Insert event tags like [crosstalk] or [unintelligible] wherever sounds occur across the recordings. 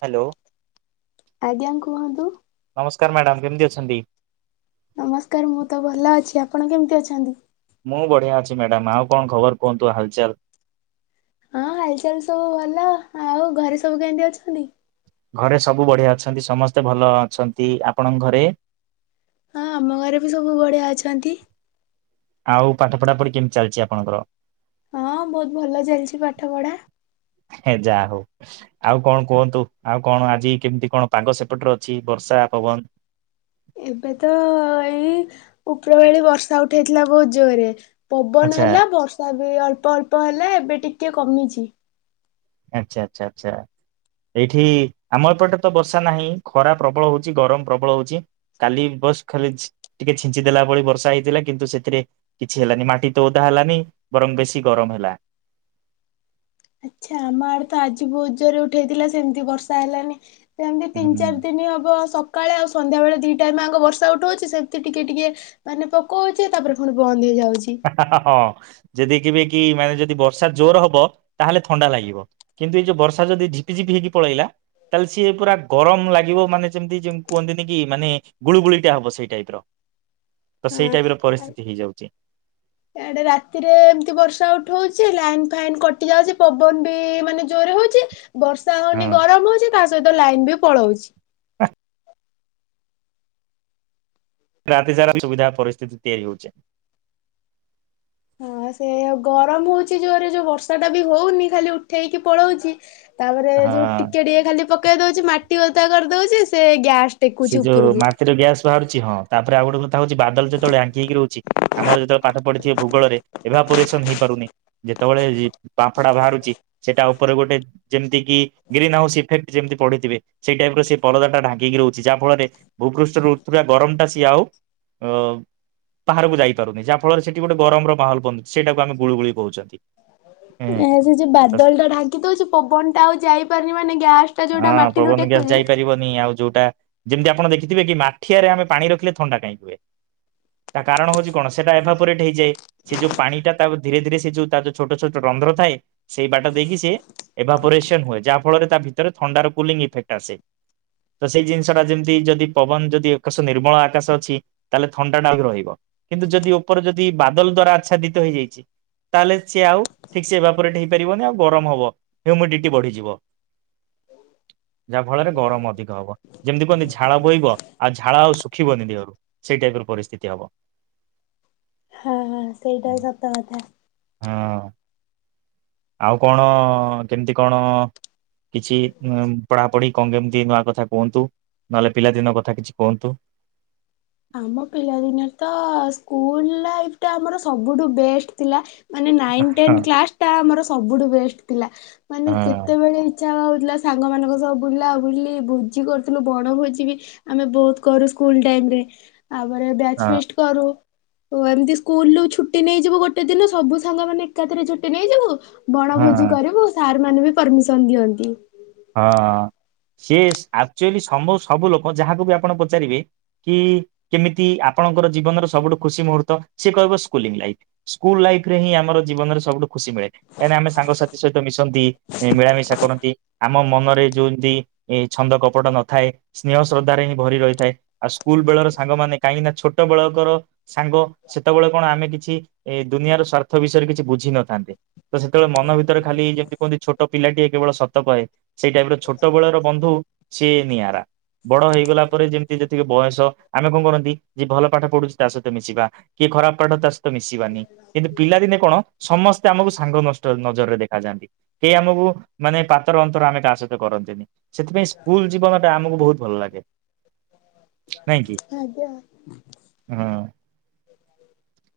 Hello. ଆଜ୍ଞା କୁହନ୍ତୁ। ନମସ୍କାର ମ୍ୟାଡ଼ାମ କେମିତି ଅଛନ୍ତି? ନମସ୍କାର ମୁଁ ତ ଭଲ ଅଛି ଆପଣ କେମିତି ଅଛନ୍ତି? ମୁଁ ବଢିଆ ଅଛି ମ୍ୟାଡାମ ଆଉ କଣ ଖବର କୁହନ୍ତୁ ହାଲଚାଲ ହଁ ହାଲଚାଲ ସବୁ ଭଲ ଆଉ ଘରେ ସବୁ କେମିତି ଅଛନ୍ତି? ଘରେ ସବୁ ବଢିଆ ଅଛନ୍ତି ସମସ୍ତେ ଭଲ ଅଛନ୍ତି ଆପଣଙ୍କ ଘରେ? ହଁ ଆମ ଘରେ ବି ସବୁ ବଢିଆ ଅଛନ୍ତି। ଆଉ ପାଠ ପଢା ପଢି କେମିତି ଚାଲିଚି ଆପଣଙ୍କର? ହଁ ବହୁତ ଭଲ ଚାଲିଚି ପାଠ ପଢା। ହେ ଯାହା ହଉ ଆଉ କଣ କୁହନ୍ତୁ ଆଉ କଣ ଆଜି କେମିତି କଣ ପାଗ ସେପଟରେ ଅଛି ବର୍ଷା ପବନ ଏବେ ତ ଏଇ ଉପର ବେଳି ବର୍ଷା ଉଠେଇଥିଲା ବହୁତ ଜୋରେ ପବନ ଆଚ୍ଛା ହେଲା ବର୍ଷା ବି ଅଳ୍ପ ଅଳ୍ପ ହେଲା ଏବେ ଟିକେ କମିଚି ଆଚ୍ଛା ଆଚ୍ଛା ଆଚ୍ଛା ଏଇଠି ଆମ ଏପଟେ ତ ବର୍ଷା ନାହିଁ ଖରା ପ୍ରବଳ ହଉଛି ଗରମ ପ୍ରବଳ ହଉଛି କାଲି ବସ୍ ଖାଲି ଛି ଟିକେ ଛିଞ୍ଚି ଦେଲା ଭଳି ବର୍ଷା ହେଇଥିଲା କିନ୍ତୁ ସେଥିରେ କିଛି ହେଲାନି ମାଟି ତ ଓଦା ହେଲାନି ବରଂ ବେଶୀ ଗରମ ହେଲା। ଆଚ୍ଛା ଆମ ଆଡେ ତ ଆଜି ବହୁତ ଜୋରେ ଉଠେଇଥିଲା ସେମିତି ବର୍ଷା ହେଲାନି ସେମିତି ତିନି ହୁଁ ଚାରି ଦିନ ହବ ସକାଳେ ଆଉ ସନ୍ଧ୍ୟାବେଳେ ଦି ଟାଇମ ଆଙ୍କ ବର୍ଷା ଉଠଉଚି ସେମିତି ଟିକେ ଟିକେ ମାନେ ପକଉଚି ତାପରେ ପୁଣି ବନ୍ଦ ହେଇଯାଉ ହଁ। ଯଦ କେବେ କି ମାନେ ଯଦି ବର୍ଷା ଜୋର ହବ ତାହେଲେ ଥଣ୍ଡା ଲାଗିବ କିନ୍ତୁ ଏଇ ଯୋଉ ବର୍ଷା ଯଦି ଝିପିଝିପି ହେଇକି ପଳେଇଲା ତାହେଲେ ସିଏ ପୁରା ଗରମ ଲାଗିବ ମାନେ ଯେମିତି ଯେମିତି କୁହନ୍ତିନି କି ମାନେ ଗୁଳୁଗୁଳିଟା ହବ ସେଇ ଟାଇପର। ତ ସେଇ ହଁ ଟାଇପ ର ପରିସ୍ଥିତି ହେଇଯାଉଚି। ଇଆଡେ ରାତିରେ ଏମିତି ବର୍ଷା ଉଠଉଚି ଲାଇନ ଫାଇନ୍ କଟି ଯାଉଚି ପବନ ବି ମାନେ ଜୋରେ ହଉଛି ବର୍ଷା ହଁ। ହଉନି ଗରମ ହଉଚି ତା ସହିତ ଲାଇନ୍ ବି ପଳଉଚି ରାତି ସାରା ସୁବିଧା ପରିସ୍ଥିତି ତିଆରି ହେଉଚି ହଁ ସେଇଆ ଗରମ ହଉଚି ଜୋରେ ଯୋଉ ବର୍ଷା ଟା ବି ହଉନି ଖାଲି ଉଠେଇକି ପଳଉଚି ତାପରେ ଯୋଉ ହଁ। ଟିକେ ଟିକିଏ ଖାଲି ପ ପକେଇ ଦଉଚି ମାଟି ଓଦା କରିଦଉଚି ସେ ଗ୍ୟାସ୍ ସେ ଯୋଉ ମାଟିର ଗ୍ୟାସ ବାହାରୁଛି ହଁ ତାପରେ ଆଉ ଗୋଟେ କଥା ହଉଛି ବାଦଲ ଯେତେବେଳେ ଆଙ୍କି ହେଇି ରହୁଛି, ଆମ ଯେତେବେଳେ ପାଠ ପଢିଥିବେ ଭୂଗଳରେ ଏଭପୋରେସନ ହେଇପାରୁନି, ଯେତେବେଳେ ବାମ୍ଫଡା ବାହାରୁଛି ସେଟା ଉପରେ ଗୋଟେ ଯେମିତି କି ଗ୍ରୀନ ହାଉସ୍ ଇଫେକ୍ଟ ଯେମିତି ପଢିଥିବେ ସେଇ ଟାଇମ ର ସେ ପରଦ ଟା ଢାଙ୍କ ଇଗନୋର ଯାହା ଫଳରେ ଭୂପୃଷ୍ଠରେ ରଥିବା ଗରମ ଟା ସିଏ ଆଉ ଅ ବାହାରକୁ ଯାଇପାରୁନି ଯାହା ଫଳରେ ସେଠି ଗୋଟେ ଗରମର ମାହୋଲ ବନ୍ଧୁଛି ସେଇଟାକୁ ଆମେ ଗୁଳୁ ଗୁଳି କହୁଛନ୍ତି ହୁଁ ଏ ସେ ଯୋଉ ତ ବାଦଲ ଟା ଢାଙ୍ଗି ଦଉଛି, ପବନ ଟା ଆଉ ଯାଇପାରୁନି ମାନେ ଗ୍ୟାସ ଟା ହଁ ଯୋଉଟା ମାଟିରୁ ପବନ ଗ୍ୟାସ ଟେକୁଛି ଯାଇପାରିବନି ଆଉ ଯୋଉଟା ଯେମିତି ଆପଣ ଦେଖିଥିବେ କି ମାଠିଆରେ ଆମେ ପାଣି ରଖିଲେ ଥଣ୍ଡା କାହିଁକି ହୁଏ, ତା କାରଣ ହଉଛି କଣ ସେଟା ଏଭାାବୋରେଟ୍ ହେଇଯାଏ, ସେ ଯୋଉ ପାଣି ଟା ତା ଧୀରେ ଧୀରେ ସେ ଯୋଉ ତା ଯୋଉ ଛୋଟ ଛୋଟ ରନ୍ଧ୍ର ଥାଏ, ସେଇ ବାଟ ଦେଇକି ସେି ଏଭାବୋରେସନ ହୁଏ, ଯାହା ଫଳ ତା ଭିତରେ ଥଣ୍ଡାର କୁଲିଙ୍ଗ ଇଫେକ୍ଟ ଆସେ ତ ସେଇ ଜିନିଷ ସେଟା ଯେମିତି ଯଦି ପବନ ଯଦି ଏକଶ ନିର୍ମଳ ଆକାଶ ଅଛି ତାହେଲେ ଥଣ୍ଡା ଟା ବି ରହିବ କିନ୍ତୁ ଯଦି ଉପରେ ଯଦି ବାଦଲ ଦ୍ଵାରା ଆଚ୍ଛାଦିତ ହେଇଯାଇଛି, ତାହେଲେ ସିଏ ଆଉ ଠିକ ସେ ବାପରେଟ ହେଇପାରିବନି ଆଉ ଗରମ ହବ, ହ୍ୟୁମିଡିଟି ବଢିଯିବ ଯାହା ଫଳରେ ଗରମ ଅଧିକ ହବ ଯେମିତି କୁହନ୍ତି ଝାଳ ବୋହିବ, ଆଉ ଝାଳ ଆଉ ଶୁଖିବନି ଦେହରୁ ସେଇ ଟାଇପ ର ପରିସ୍ଥିତି ହବ ହ ସେଇଟା ହ ସତା ଗଥା ହଁ ଆଉ କଣ--କେମିତି କଣ କିଛି ଉ ପଢାପଢି? କଣ କେମିତି ନୂଆ କଥା କୁହନ୍ତୁ ନହେଲେ ପିଲାଦିନ କଥା କିଛି କୁହନ୍ତୁ ଆମ ପିଲାଦିନ ତ ସ୍କୁଲ ଲାଇଫ ଟା ଆମର ସବୁଠୁ ବେଷ୍ଟ ଥିଲା ମାନେ ନାଇନ ହଁ ଟେନ କ୍ଲାସ ଟା ଆମର ସବୁଠୁ ବେଷ୍ଟ ଥିଲା, ମାନେ ହଁ ଯେତେବେଳେ ଇଛା ହଉ ଥିଲା ସାଙ୍ଗମାନଙ୍କ ସହବ ବୁଲା ବୁଲି ଭୋଜି କରୁଥିଲୁ ବଣଭୋଜି ବି ଆମେ ବହୁତ କରୁ ସ୍କୁଲ ଟାଇମ ରେ ତାପରେ ବ୍ୟାଚ ହଁ ଫିଷ୍ଟ କରୁ ଓ ଏମିତି ସ୍କୁଲୁ ଛୁଟି ନେଇଯିବୁ ଗୋଟେ ଦିନ ସବୁ ସାଙ୍ଗ ମାନେ ଏକାଥରେ ଛୁଟି ନେଇଯିବୁ ହଁ। ବଣଭୋଜି କରିବୁ ସାର ସେମାନେ ବି ପରମିସନ ଦିଅନ୍ତି ହଁ ସି ଆକ୍ଚୁଆଲି ସବୁ ସବୁ ଲୋକ ଯାହାକୁ ବି ଆପଣ ପଚାରିବେ କି କେମିତି ଆପଣଙ୍କର ଜୀବନର ସବୁଠୁ ଖୁସି ମୁହୂର୍ତ୍ତ ସି କହିବ ସ୍କୁଲିଂ ଲାଇଫ, ସ୍କୁଲ ଲାଇଫ ରେ ହିଁ ଆମର ଜୀବନରେ ସବୁଠୁ ଖୁସି ମିଳେ କାହିଁକିନା ଆମେ ସାଙ୍ଗସାଥି ସହିତ ମିଶନ୍ତି, ମିଳାମିଶା କରନ୍ତି ଆମ ମନରେ ଯୋମିତି ଏ ଛନ୍ଦ କପଟ ନଥାଏ, ସ୍ନେହ ଶ୍ରଦ୍ଧାରେ ହିଁ ଭରି ରହିଥାଏ, ଆଉ ସ୍କୁଲ ବେଳର ସାଙ୍ଗମାନୋନେ କାହିଁକି ନା ଛୋଟ ବେଳକର ସାଙ୍ଗ ସେତେବେଳେ କଣ ଆମେ କିଛି ଏ ଦୁନିଆର ସ୍ଵାର୍ଥ ବିଷୟରେ କିଛି ବୁଝିିନଥାନ୍ତେ ତ ସେତେବେଳେ ମନ ଭିତରେ ଖାଲି ଯେମିତି କୁହନ୍ତି ଛୋଟ ପିଲାଟିଏ କେବଳ ସତ କହେ ସେଇ ଟାଇପ ର ଛୋଟ ବେଳର ବନ୍ଧୁ ସିଏ ନିଆରା ବଡ ହେଇଗଲା ପରେ ଯେମିତି ଯେତିକି ବୟସ ଆମେ କଣ କରନ୍ତି ଯ ଭଲ ପାଠ ପଢୁଛି ତା ସହିତ ମିଶିବା, କି ଖରାପ ପାଠ ତା ସହିତ ମିଶିବାନି କିନ୍ତୁ ପିଲାଦିନେ କଣ ସମସ୍ତେ ଆମକୁ ସାଙ୍ଗ ନଷ୍ଟ ନଜରରେ ଦେଖାଯାଆନ୍ତି କେହି ଆମକୁ ମାନେ ପାତର ଅନ୍ତ ଆମେ କାହା ସହିତ କରନ୍ତିନି ସେଥିପାଇଁ ସ୍କୁଲ ଯିବା ଆମକୁ ବହୁତ ଭଲ ଲାଗେ ନାଇଁ କି ଆଜ୍ଞା ହଁ।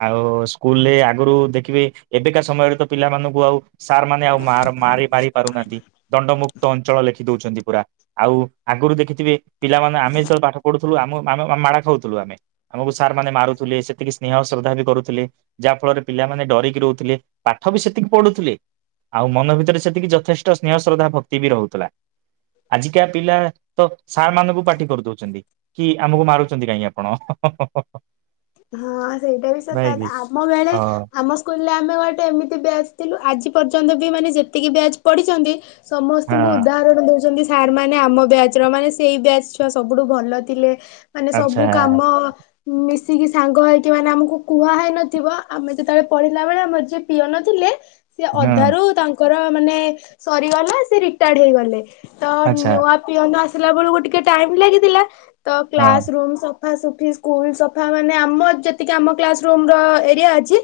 ଆଉ ସ୍କୁଲରେ ଆଗରୁ ଦେଖିବେ ଏବେକା ସମୟରେ ତ ପିଲାମାନଙ୍କୁ ଆଉ ସାର୍ ମାନେ ଆଉ ମାର ମାରି ମାରି ପାରୁନାହାନ୍ତି ଦଣ୍ଡ ମୁୁକ୍ତ ଅଞ୍ଚଳ ଲେଖି ଦଉଛନ୍ତି ପୁରା ଆଉ ଆଗରୁ ଦେଖିଥିବେ, ପିଲାମାନେ ଆମେ ଯେତେବେଳେ ପାଠ ପଢୁଥିଲୁ ଆମ ମାଡ଼ ଖାଉଥିଲୁ, ଆମେ ଆମକୁ ସାର୍ ମାନେ ମାରୁଥିଲେ ସେତିକି ସ୍ନେହ ଶ୍ରଦ୍ଧା ବି କରୁଥିଲେ, ଯାହା ଫଳରେ ପିଲାମାନେ ଡରିକି ରହୁଥିଲେ ପାଠ ବି ସେତିକି ପଢୁଥିଲେ ଆଉ ମନ ଭିତରେ ସେତିକି ଯଥେଷ୍ଟ ସ୍ନେହ ଶ୍ରଦ୍ଧା ଭକ୍ତି ବି ରହୁଥିଲା ଆଜିକା ପିଲା ତ ସାର୍ ମାନଙ୍କୁ ପାଟି କରି ଦଉଛନ୍ତି କି ଆମକୁ ମାରୁଛନ୍ତି କାହିଁକି ଆପଣ ହଁ ସେଇଟା ବି ସତ ନାଇଁ କି ଆମ ବେଳେ ହଁ ଆମ ସ୍କୁଲ ହେଲେ ଆମେ ଗୋଟେ ଏମିତି ବ୍ୟାଜ ଥିଲୁ ଆଜି ପର୍ଯ୍ୟନ୍ତ ବି ମାନେ ଯେତିକି ବ୍ୟାଜ ପଢ଼ିଛନ୍ତି ସମସ୍ତଙ୍କୁ ହଁ। ଉଦାହରଣ ଦଉଛନ୍ତି ସାର୍ ମାନେ ଆମ ବ୍ୟାଚ୍ ର ମାନେ ସେଇ ବ୍ୟାଚ୍ ଛୁଆ ସବୁଠୁ ଭଲ ଥିଲେ ମାନେ ଆଚ୍ଛା ସବୁ କାମ ମିଶି କିି ସାଙ୍ଗ ହେଇକି ମାନେ ଆମକୁ କୁହା ହେଇ ନଥିବ ଆମେ ଯେତେବେଳେ ପଢିଲା ବେଳେ ଆମର ଯିଏ ପିଅନ ଥିଲେ ସେ ହଁ ଅଧାରୁ ତାଙ୍କୁ ର ମାନେ ସରିଗଲା ସେ ରିଟାୟାର୍ଡ ହେଇଗଲେ ତ ଆଚ୍ଛା ନୂଆ ପିଅନ ଆସି ସି ବେଳକୁ ଟିକେ ଟାଇମ ଲାଗିଥିଲା ତ ହଁ କ୍ଲାସ ରୁମ୍ ସ ସଫା ସଫି ସ୍କୁଲ ସପ ସଫା ମାନେ ଆମ ଯେତିକି ଆମ କ୍ଲାସ ରୁମ ର ଏରିଆ ଅଛି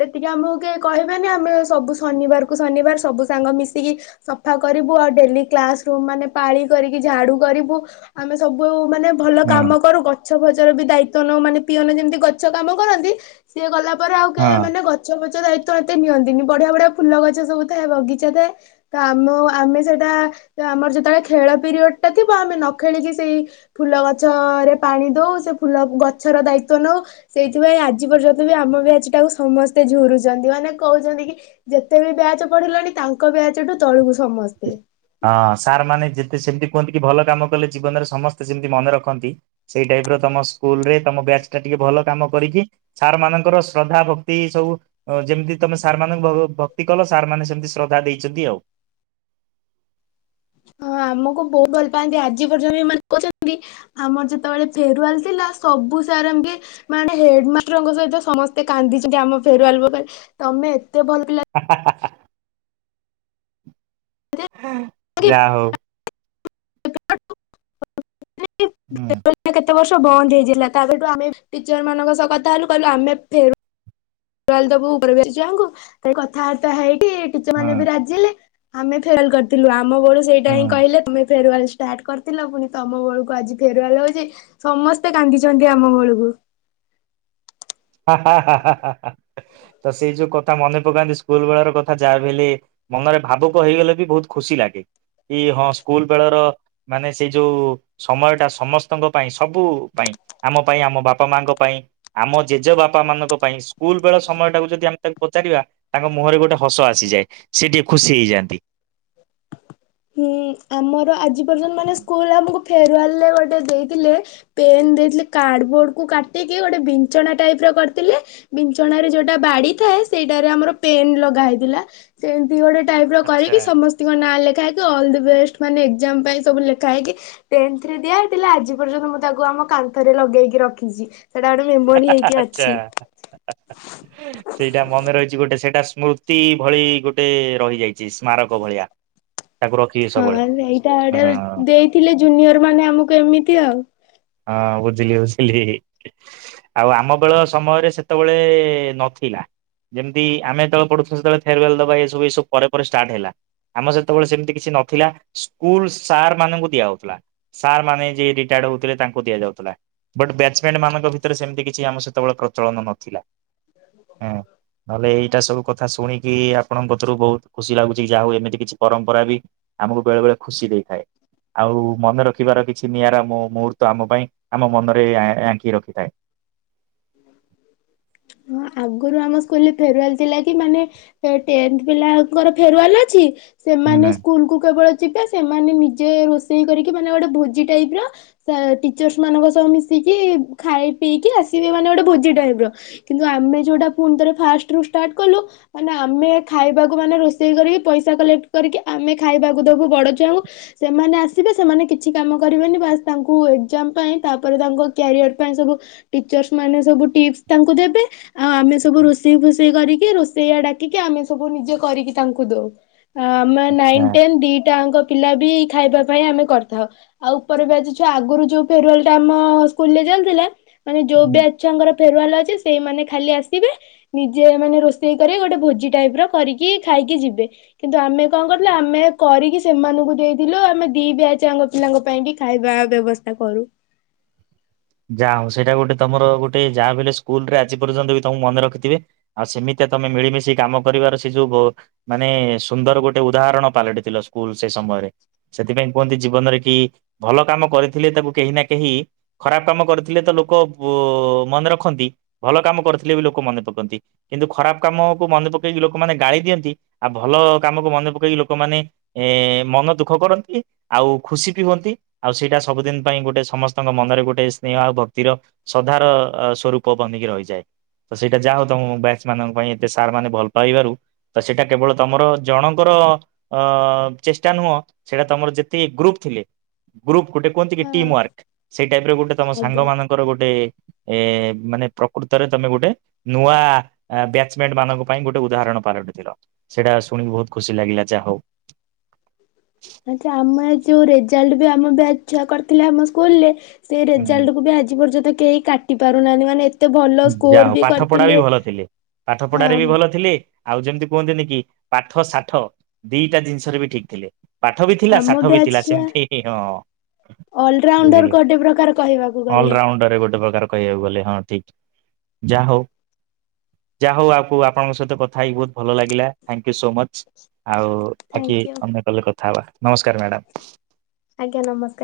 ସେତିକି ଆମକୁ କିଏ କହିବାନି ଆମେ ସବୁ ଶନିବାରକୁ ଶନିବାର ସବୁ ସାଙ୍ଗ ମିଶିକି ସଫା କରିବୁ ଆଉ ଡେଲି କ୍ଲାସ ରୁମ୍ ମାନେ ପାଳି କରିକି ଝାଡ଼ୁ କରିବୁ ଆମେ ସବୁ ଉ ମାନେ ଭଲ ହଁ କାମ କରୁ ଗ ଗଛ ଫଚ ର ବି ଦାୟିତ୍ୱ ନେଉ ମାନେ ପିଅନ ଯେମିତି ଗଛ କାମ କରନ୍ତି ସିଏ ଗଲା ପରେ ଆଉ କେହି ହଁ। ମାନେ ଗଛ ଫ ତ ଦାୟିତ୍ବ ଏତେ ନିଅନ୍ତିନି ବଢିଆ ବଢିଆ ଫୁଲ ଗଛ ସବୁ ଥାଏ ବଗିଚା ଥାଏ ତ ଆମ ଆମେ ସେଇଟା ଆମର ଯେତେବେଳେ ଖେଳ ପିରିୟଡ ଟା ଥିବ ଆମେ ନ ଖେଳିକି ସେଇ ଫୁଲ ଗଛରେ ପାଣି ଦଉ ସେ ଫୁଲ ଗଛର ଦାୟିତ୍ବ ତ ନଉ ସେଇଥିପାଇଁ ଆଜି ପର୍ଯ୍ୟନ୍ତ ବି ଆମ ବ୍ୟାଜ ଟାକୁ ସମସ୍ତେ ଝୁରୁଛନ୍ତି। ମାନେ କହୁଛନ୍ତି କି ଯେତେ ବି ବ୍ୟାଜ ପଢିଲାଣି ତାଙ୍କ ବ୍ୟାଜଠୁ ତଳକୁ ସମସ୍ତେ ହଁ ସାର୍ ମାନେ ଯେତେ ସେମତି କୁହନ୍ତି କି ଭଲ କାମ କଲେ ଜୀବନରେ ସମସ୍ତେ ଯେମିତି ମନେ ରଖନ୍ତି ସେଇ ଟାଇପ ର ତମ ସ୍କୁଲରେ ତମ ବ୍ୟାଚ୍ ଟା ଟିକେ ଭଲ କାମ କରିକି ସାର୍ ମାନଙ୍କର ଶ୍ରଦ୍ଧା ଭକ୍ତି ସବୁ ଯେମିତି ତମେ ସାର୍ ମାନଙ୍କୁ ଭ-ଭକ୍ତି କଲ ସାର୍ ମାନେ ସେମିତି ଶ୍ରଦ୍ଧା ଦେଇଛନ୍ତି ଆଉ। ହଁ ଆମକୁ ବହୁତ ଭଲ ପାଆନ୍ତି ଆଜି ପର୍ଯ୍ୟନ୍ତ ଏମାନେ କହୁଛନ୍ତି ଆମର ଯେତେବେଳେ ଫେରୁୱଲ ଥିଲା ସବୁ ସାର୍ ଆମେ ମାନେ ହେଡମାଷ୍ଟରଙ୍କ ସହିତ ସମସ୍ତେ କାନ୍ଦିଛନ୍ତି ଆମ ଫେରୁୱଲ ବେଳେ ତମେ ଭଲ ପିଲା ହା ହା ହା ହା ଯାହା ହଉ। ହୁଁ [unintelligible] କେତେ ବର୍ଷ ବନ୍ଦ ହେଇଯାଇଥିଲା ତାପର ଠୁ ଆମେ ଟିଚର ମାନଙ୍କ ସହ କଥା ହେଲୁ କିହିଲୁ ଆମେ ଫେର ୱାଲ ଦବୁ ଉପର ବ୍ୟାଚ ଛୁଆଙ୍କୁ ତେ କଥାବାର୍ତ୍ତା ହେଇକି କି ଟିଚର ହୁଁ ମାନେ ବି ରାଜିହେଲେ ଆମେ ଫେଲ୍ କରିଥିଲୁ ଆ ମ ବୋଳୁ ସେଇଟା ହିଁ କହିଲେ ତୁମେ ଫେରୁୱଲ ଷ୍ଟାର୍ଟ କରିଥିଲ ପୁଣି ତମ ବେଳକୁ ଆଜି ଫେରୁୱଲ ହଉଚି ସମସ୍ତେ କାନ୍ଦିଛନ୍ତି ଆମ ବଳକୁ। ହା ହା ହା ହା ହା ହା ତ ସେଇ ଯୋଉ କଥା ମନେ ପକାନ୍ତି ସ୍କୁଲ ବେଳର କଥା ଯାହା ବି ହେଲେ ମନରେ ଭାବୁକ ହେଇଗଲେ ବି ବହୁତ ଖୁସି ଲାଗେ କି ହଁ ସ୍କୁଲ ବେଳର ମାନେ ସେଇ ଯୋଉ ସମୟ ଟା ସମସ୍ତଙ୍କ ପାଇଁ ସବୁ ପାଇଁ ଆମ ପାଇଁ ଆମ ବାପା ମାଙ୍କ ପାଇଁ ଆମ ଜେଜେ ବାପା ମାନଙ୍କ ପାଇଁ ସ୍କୁଲ ବେଳ ସମୟ ଟାକୁ ଯଦି ଆମେ ତାକୁ ପଚାରିବା ତାଙ୍କ ମୁହଁରେ ଗୋଟେ ହସ ଆସିଯାଏ ସେ ଟିକେ ଖୁସି ହେଇଯାଆନ୍ତି। ହୁଁ ଆମର ଆଜି ପର୍ଯ୍ୟନ୍ତ ମାନେ ସ୍କୁଲ ଆମକୁ ଫେରୁୱେଲ ରେ ଗୋଟେ ଦେଇଥିଲେ ପେନ୍ ଦେଇଥିଲେ କାର୍ଡବୋର୍ଡ କୁ କାଟିକି ଗୋଟେ ବିଞ୍ଛଣା ଟାଇପ ର କରିଥିଲେ ବିଞ୍ଛଣା ରେ ଯୋଉଟା ବାଡି ଥାଏ ସେଇଟାରେ ଆମର ପେନ୍ ଲଗା ହେଇଥିଲା ସେଏଁତି ଗୋଟେ ଟାଇପ ର ଆଚ୍ଛା କରିକି ସମସ୍ତଙ୍କ ନାଁ ଲେଖା ହେଇ ତ ଅଲ୍ ଦ ବେଷ୍ଟ ମାନେ ଏକ୍ଜାମ ପାଇଁ ସବୁ ଲେଖା ହେଇକି ଟେନ୍ଥ ରେ ଦିଆହେଇଥିଲା ଆଜି ପର୍ଯ୍ୟନ୍ତ ମୁଁ ତାକୁ ଆମ କାନ୍ଥରେ ଲଗେଇକି ରଖିଛି। ସେଟା ଗୋଟେ ହା ମେମୋରି ହା ହା ହେଇକି ଆଛା ଅଛି। ସେଇଟା ମନେ ରହିଛି ଗୋଟେ ସେଇଟା ସୁ ସ୍ମୃତି ଭଳି ଗୋଟେ ରହିଯାଇଛି। ସ୍ମାରକ ଭଳିଆ ତାକୁ ରଖିବେ ସବୁବେଳେ ହଁ ସେଇଟା ଗୋଟେ ହଁ। ଦେଇଥିଲେ ଜୁନିୟର ମାନେ ଆମକୁ ଏମିତି ଆଉ। ହଁ ବୁଝିଲି ବୁଝିଲି ଆଉ ଆମ ବେଳ ସମୟରେ ସେତେବେଳେ ନଥିଲା ଯେମିତି ଆମେ ଯେତେବେଳେ ପଢୁଥିଲ ସେତେବେଳେ ଫେରୱେଲ ଦବା ଏ ସବୁ ଏ ସବୁ ପରେ ପରେ ଷ୍ଟାର୍ଟ ହେଲା ଆମ ସେତେବେଳେ ସେମିତି କିଛି ନଥିଲା ସ୍କୁଲ ସାର୍ ମାନଙ୍କୁ ଦିଆ ହଉଥିଲା ସାର୍ ମାନେ ଯିଏ ରିଟାୟାର୍ଡ ହଉଥିଲେ ତାଙ୍କ ଦିଆ ଯାଉଥିଲା ବଟ୍ ବ୍ୟାଚ୍ ମେଣ୍ଟ ମାନଙ୍କ ଭିତରେ ସେମିତି କିଛି ଆମ ସେତେବେଳେ ପ୍ରଚଳନ ନଥିଲା ଉ ନହେଲେ ଏଇଟା ସବୁ କଥା ଶୁଣିକି ଆପଣଙ୍କରୁ ବହୁତ ଖୁସି ଲାଗୁଛି ଯାହା ହଉ ଏମିତି କିଛି ପରମ୍ପରା ବି ଆମକୁ ବେଳେ ବେଳେ ଖୁସି ଦେଇଥାଏ। ଆଉ ମନେ ରଖିବାର କିଛି ନିଆରା ମୋ ମୁହୂର୍ତ୍ତ ତ ଆମ ପାଇଁ ଆମ ମନରେ ଆଙ୍କି ରଖିଥାଏ। ହଁ ଆଗରୁ ଆମ ସ୍କୁଲରେ ଫେରୁୱେଲ ଥିଲା କି ମାନେ ଟେନ୍ଥ ପିଲାଙ୍କର ଫେରୁୱେଲ ଅଛି। ସେମାନେ ହୁଁ ସ୍କୁଲ କୁ କେବଳ ଯିବେ ସେମାନେ ନିଜେ ରୋଷେଇ କରିକି ମାନେ ଗୋଟେ ଭୋଜି ଟାଇପ ର ଟିଚର୍ସ ମାନଙ୍କ ସହ ମିଶିକି ଖାଇ ପିଇକି ଆସିବେ ମାନେ ଗୋଟେ ଭୋଜି ଟାଇପ କିନ୍ତୁ ଆମେ ଯୋଉଟା ପୁଣି ଥରେ ଫାର୍ଷ୍ଟ ରୁ ଷ୍ଟାର୍ଟ କଲୁ ମାନେ ଆମେ ଖାଇବାକୁ ମାନେ ରୋଷେଇ କରି ପଇସା କଲେକ୍ଟ କରିକି ଆମେ ଖାଇବାକୁ ଦବୁ ବଡ ଛୁଆଙ୍କୁ ସେମାନେ ଆସିବେ ସେମାନେ କିଛି କାମ କରିବେନି ବାସ୍ ତାଙ୍କୁ ଏକ୍ଜାମ ପାଇଁ ତାପରେ ତାଙ୍କ କ୍ୟାରିଅର ପାଇଁ ସବୁ ଟିଚର୍ସ ମାନେ ସବୁ ଟିପ୍ସ ତାଙ୍କୁ ଦେବେ। ଆଉ ଆମେ ସବୁ ରୋଷେଇ ଫୋଷେଇ କରି କି ରୋଷେଇଆ ଡାକିକି ଆମେ ସବୁ ନିଜେ କରିକି ତାଙ୍କୁ ଦଉ। ଅ ଆମେ ଆଚ୍ଛା। ନାଇନ୍ ଟେନ୍ ଦିଟାଙ୍କ ପିଲା ବି ଖାଇବା ପାଇଁ ଆମେ କରିଥାଉ ଆଉ ଉପର ବେଚ ଛୁଆ ଆଗରୁ ଯୋଉ ଫେରୱେଲ ଟା ଆମ ସ୍କୁଲରେ ଚାଲିଥିଲା। ମାନେ ଯୋଉ ବ୍ୟାଚ ଛୁଆଙ୍କର ଫେରୁୱଲ ଅ ଚି ସେଇମାନେ ଖାଲି ଆସିବେ ନିଜେ ମାନେ ରୋଷେଇ କରି ଗୋଟେ ଭୋଜି ଟାଇପ ର କରିକି ଖାଇକି ଯିବେ କିନ୍ତୁ ଆମେ କଣ କରଥିଲୁ ଆମେ କରିକି ସେମାନଙ୍କୁ ଦେଇଥିଲୁ ଆମେ ଦି ବେଚ ଛୁଆ ଙ୍କ ପିଲାଙ୍କ ପାଇଁକି ଖାଇବା ବ୍ୟବସ୍ଥା କରୁ। ଯା ହଉ ସେଇଟା ଗୋଟେ ତମର ଗୋଟେ ଯାହା ବି ହେଲେ ସ୍କୁଲରେ ଆଜି ପର୍ଯ୍ୟନ୍ତ ବି ତମକୁ ମନେ ରଖିଥିବେ ଆଉ ସେମିତିଆ ତମେ ମିଳିମିଶି କାମ କରିବାର ଅଛି ଯୋଉ ମାନେ ସୁନ୍ଦର ଗୋଟେ ଉଦାହରଣ ପାଲଟିଥିଲ ସ୍କୁଲ ସେ ସମୟରେ ସେଥିପାଇଁ କୁହନ୍ତି ଜୀବନରେ କି ଭଲ କାମ କରିଥିଲେ ତାକୁ କେହି ନା କେହି ଖରାପ କାମ କରିଥିଲେ ତ ଲୋକ ମନେ ରଖନ୍ତି ଭଲ କାମ କରିଥିଲେ ବି ଲୋକ ମନେ ପକାନ୍ତି କିନ୍ତୁ ଖରାପ କାମକୁ ମନେ ପକେଇକି ଲୋକମାନେ ଗାଳି ଦିଅନ୍ତି ଆଉ ଭଲ କାମକୁ ମନେ ପକେଇକି ଲୋକମାନେ ଏ ମନ ଦୁଃଖ କରନ୍ତି ଆଉ ଖୁସି ବି ହୁଅନ୍ତି ଆଉ ସେଇଟା ସବୁଦିନ ପାଇଁ ଗୋଟେ ସମସ୍ତଙ୍କ ମନରେ ଗୋଟେ ଗୋଟେ ସ୍ନେହ ଆଉ ଭକ୍ତିର ଶ୍ରଦ୍ଧାର ସ୍ୱରୂପ ବନିକି ରହିଯାଏ ତ ସେଇଟା ଯାହା ହଉ ତମ ବ୍ୟାଚ ମାନଙ୍କ ପାଇଁ ଏତେ ସାର୍ ମାନେ ଭଲ ପାଇବାରୁ ତ ସେଇଟା କେବଳ ତମର ଜଣଙ୍କର ଅ ଚେଷ୍ଟା ନୁହଁ ସେଟା ତମର ଯେତିକି ଗ୍ରୁପ ଥିଲେ। ଗ୍ରୁପ ଗୋଟେ କୁହନ୍ତି କି ଟିମ୍ ୱାର୍କ ସେଇ ଗୋଟେ ତମ ଆଜ୍ଞା। ସାଙ୍ଗମାନଙ୍କର ଗୋଟେ। ଏ ଏ ମାନେ ପ୍ରକୃତରେ ତମେ ଗୋଟେ ନୂଆ ବ୍ୟାଚମେଣ୍ଟ ମାନଙ୍କ ପାଇଁ ଗୋଟେ ଉଦାହରଣ ପାଲଟିଥିଲ ସେଇଟା ଶୁଣି ବହୁତ ଖୁସି ଲାଗିଲା ଯା ହଉ। ଆଚ୍ଛା ଆମେ ଯୋଉ ରେଜଲ୍ଟ ବି ଆମ ବ୍ୟାଚ ଛୁଆ କରିଥିଲେ ଆମ ସ୍କୁଲରେ ସେଇ ହଉ। ରେଜଲ୍ଟ କୁ ବି ଆଜି ପର୍ଯ୍ୟନ୍ତ କେହି କାଟି ପାରୁନାହାନ୍ତି ମାନେ ଏ ଯା ହଉ ପାଠ ପଢା ବି ଭଲ ଥିଲେ ପାଠ ପଢାରେ ବି ହଁ ଭଲ ଥିଲେ। ଆଉ ଯେମିତି କୁହନ୍ତି ନି କି ପାଠ ସାଠ ଦିଟା ଜିନିଷରେ ବି ଠିକ୍ ଥିଲେ। ପାଠ ବି ଥିଲା ଆମ ସାଠ ବି ବ୍ୟାଚ୍ ଥିଲା ଛୁଆ ସେମିତି ହଁ ଅଲରାଉଣ୍ଡର ବୁଝିଲି ଗୋଟେ ପ୍ରକାର କହିବାକୁ ଗଲେ ଅଲରାଉଣ୍ଡର ଗୋଟେ ପ୍ରକାର କହିବାକୁ ଗଲେ ହଁ ଯା ହଉ ଯା ହଉ ଆକୁ ଆପଣଙ୍କ ସହିତ କଥା ହେଇ ବହୁତ ଭଲ ଲାଗିଲା ଥ୍ୟାଙ୍କ ୟୁ ସୋ ମଂଚ। ଆଉ ବାକି ଥ୍ୟାଙ୍କ ୟୁ ଅନ୍ୟ କଲରେ କଥା ହବା। ନମସ୍କାର ମ୍ୟାଡ଼ମ୍। ଆଜ୍ଞା ନମସ୍କାର।